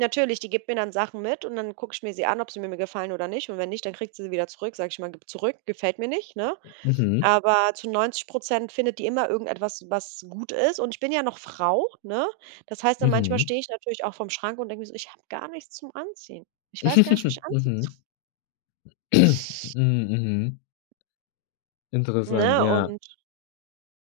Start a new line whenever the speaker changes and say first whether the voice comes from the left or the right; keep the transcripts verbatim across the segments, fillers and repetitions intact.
right: Natürlich, die gibt mir dann Sachen mit und dann gucke ich mir sie an, ob sie mir mir gefallen oder nicht. Und wenn nicht, dann kriegt sie sie wieder zurück. Sage ich immer: „Gib zurück, gefällt mir nicht“, ne?
left: Mhm.
right: Aber zu neunzig Prozent findet die immer irgendetwas, was gut ist. Und ich bin ja noch Frau, ne? Das heißt dann, manchmal
left: Mhm.
right: stehe ich natürlich auch vorm Schrank und denke mir so: „Ich habe gar nichts zum Anziehen. Ich weiß gar nicht, wie ich anziehen so“
left: Mhm. Hm, mhm. Interessant,
right: Ne?
left: ja.
right: Und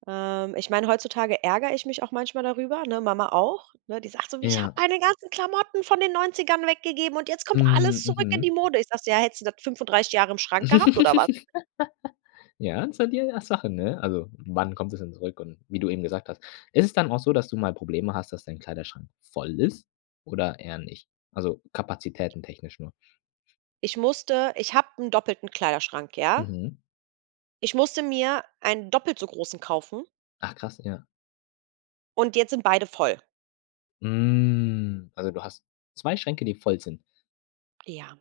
right: ähm, ich meine, heutzutage ärgere ich mich auch manchmal darüber, ne? Mama auch, ne? Die sagt so: „Ich habe
left: Ja.
right: meine ganzen Klamotten von den Neunzigern weggegeben und jetzt kommt
left: Hm,
right: alles zurück in
left: mhm.
right: die Mode.“ Ich sage so: „Ja, hättest du das fünfunddreißig Jahre im Schrank gehabt oder was?“
left: Ja, so die, äh, Sache, ne? Also, wann kommt es denn zurück? Und wie du eben gesagt hast ist es dann auch so, dass du mal Probleme hast, dass dein Kleiderschrank voll ist oder eher nicht? Also Kapazitäten technisch nur.
right: Ich musste ich habe 'n doppelten Kleiderschrank, ja?
left: Mhm.
right: Ich musste mir einen doppelt so großen kaufen
left: Ach krass, ja.
right: und jetzt sind beide voll.
left: Hm, also, du hast zwei Schränke, die voll sind.
right: Ja.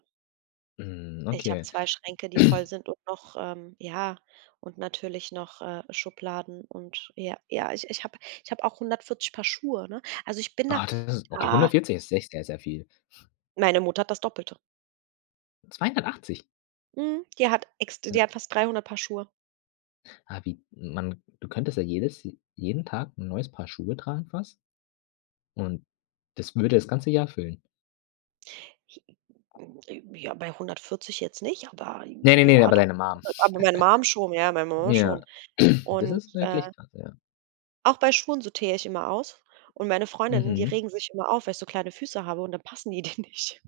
left: Hm,
right: Ich habe
left: okay.
right: zwei Schränke, die voll sind und noch, ähm ja, und natürlich noch, äh, Schubladen und ja, ja, ich ich habe ich habe auch hundertvierzig Paar Schuhe, ne? Also, ich bin da,
left: Oh das ist okay,
right: ah
left: hundertvierzig ist echt sehr, sehr viel.
right: Meine Mutter hat das Doppelte.
left: zweihundertachtzig?
right: Mhm, die hat ex d die hat fast dreihundert Paar Schuhe.
left: Ah, wie man du könntest ja jedes äh, jeden Tag 'n neues Paar Schuhe tragen fast und das würde das ganze Jahr füllen.
right: [unintelligible] Ja, bei hundertvierzig jetzt nicht, aber,
left: Ne, ne, ne,
right: ja,
left: aber
right: doch.
left: deine Mum.
right: Aber meine Mum schon, ja, meine Mama
left: Ja,
right: schon
left: das
right: und,
left: ist
right: äh
left: möglich [unintelligible] ja.
right: Auch bei Schuhen sortiere ich immer aus. Und meine Freundinnen, die
left: Mhm.
right: regen sich immer auf, weil ich so kleine Füße habe und dann passen die denen nicht.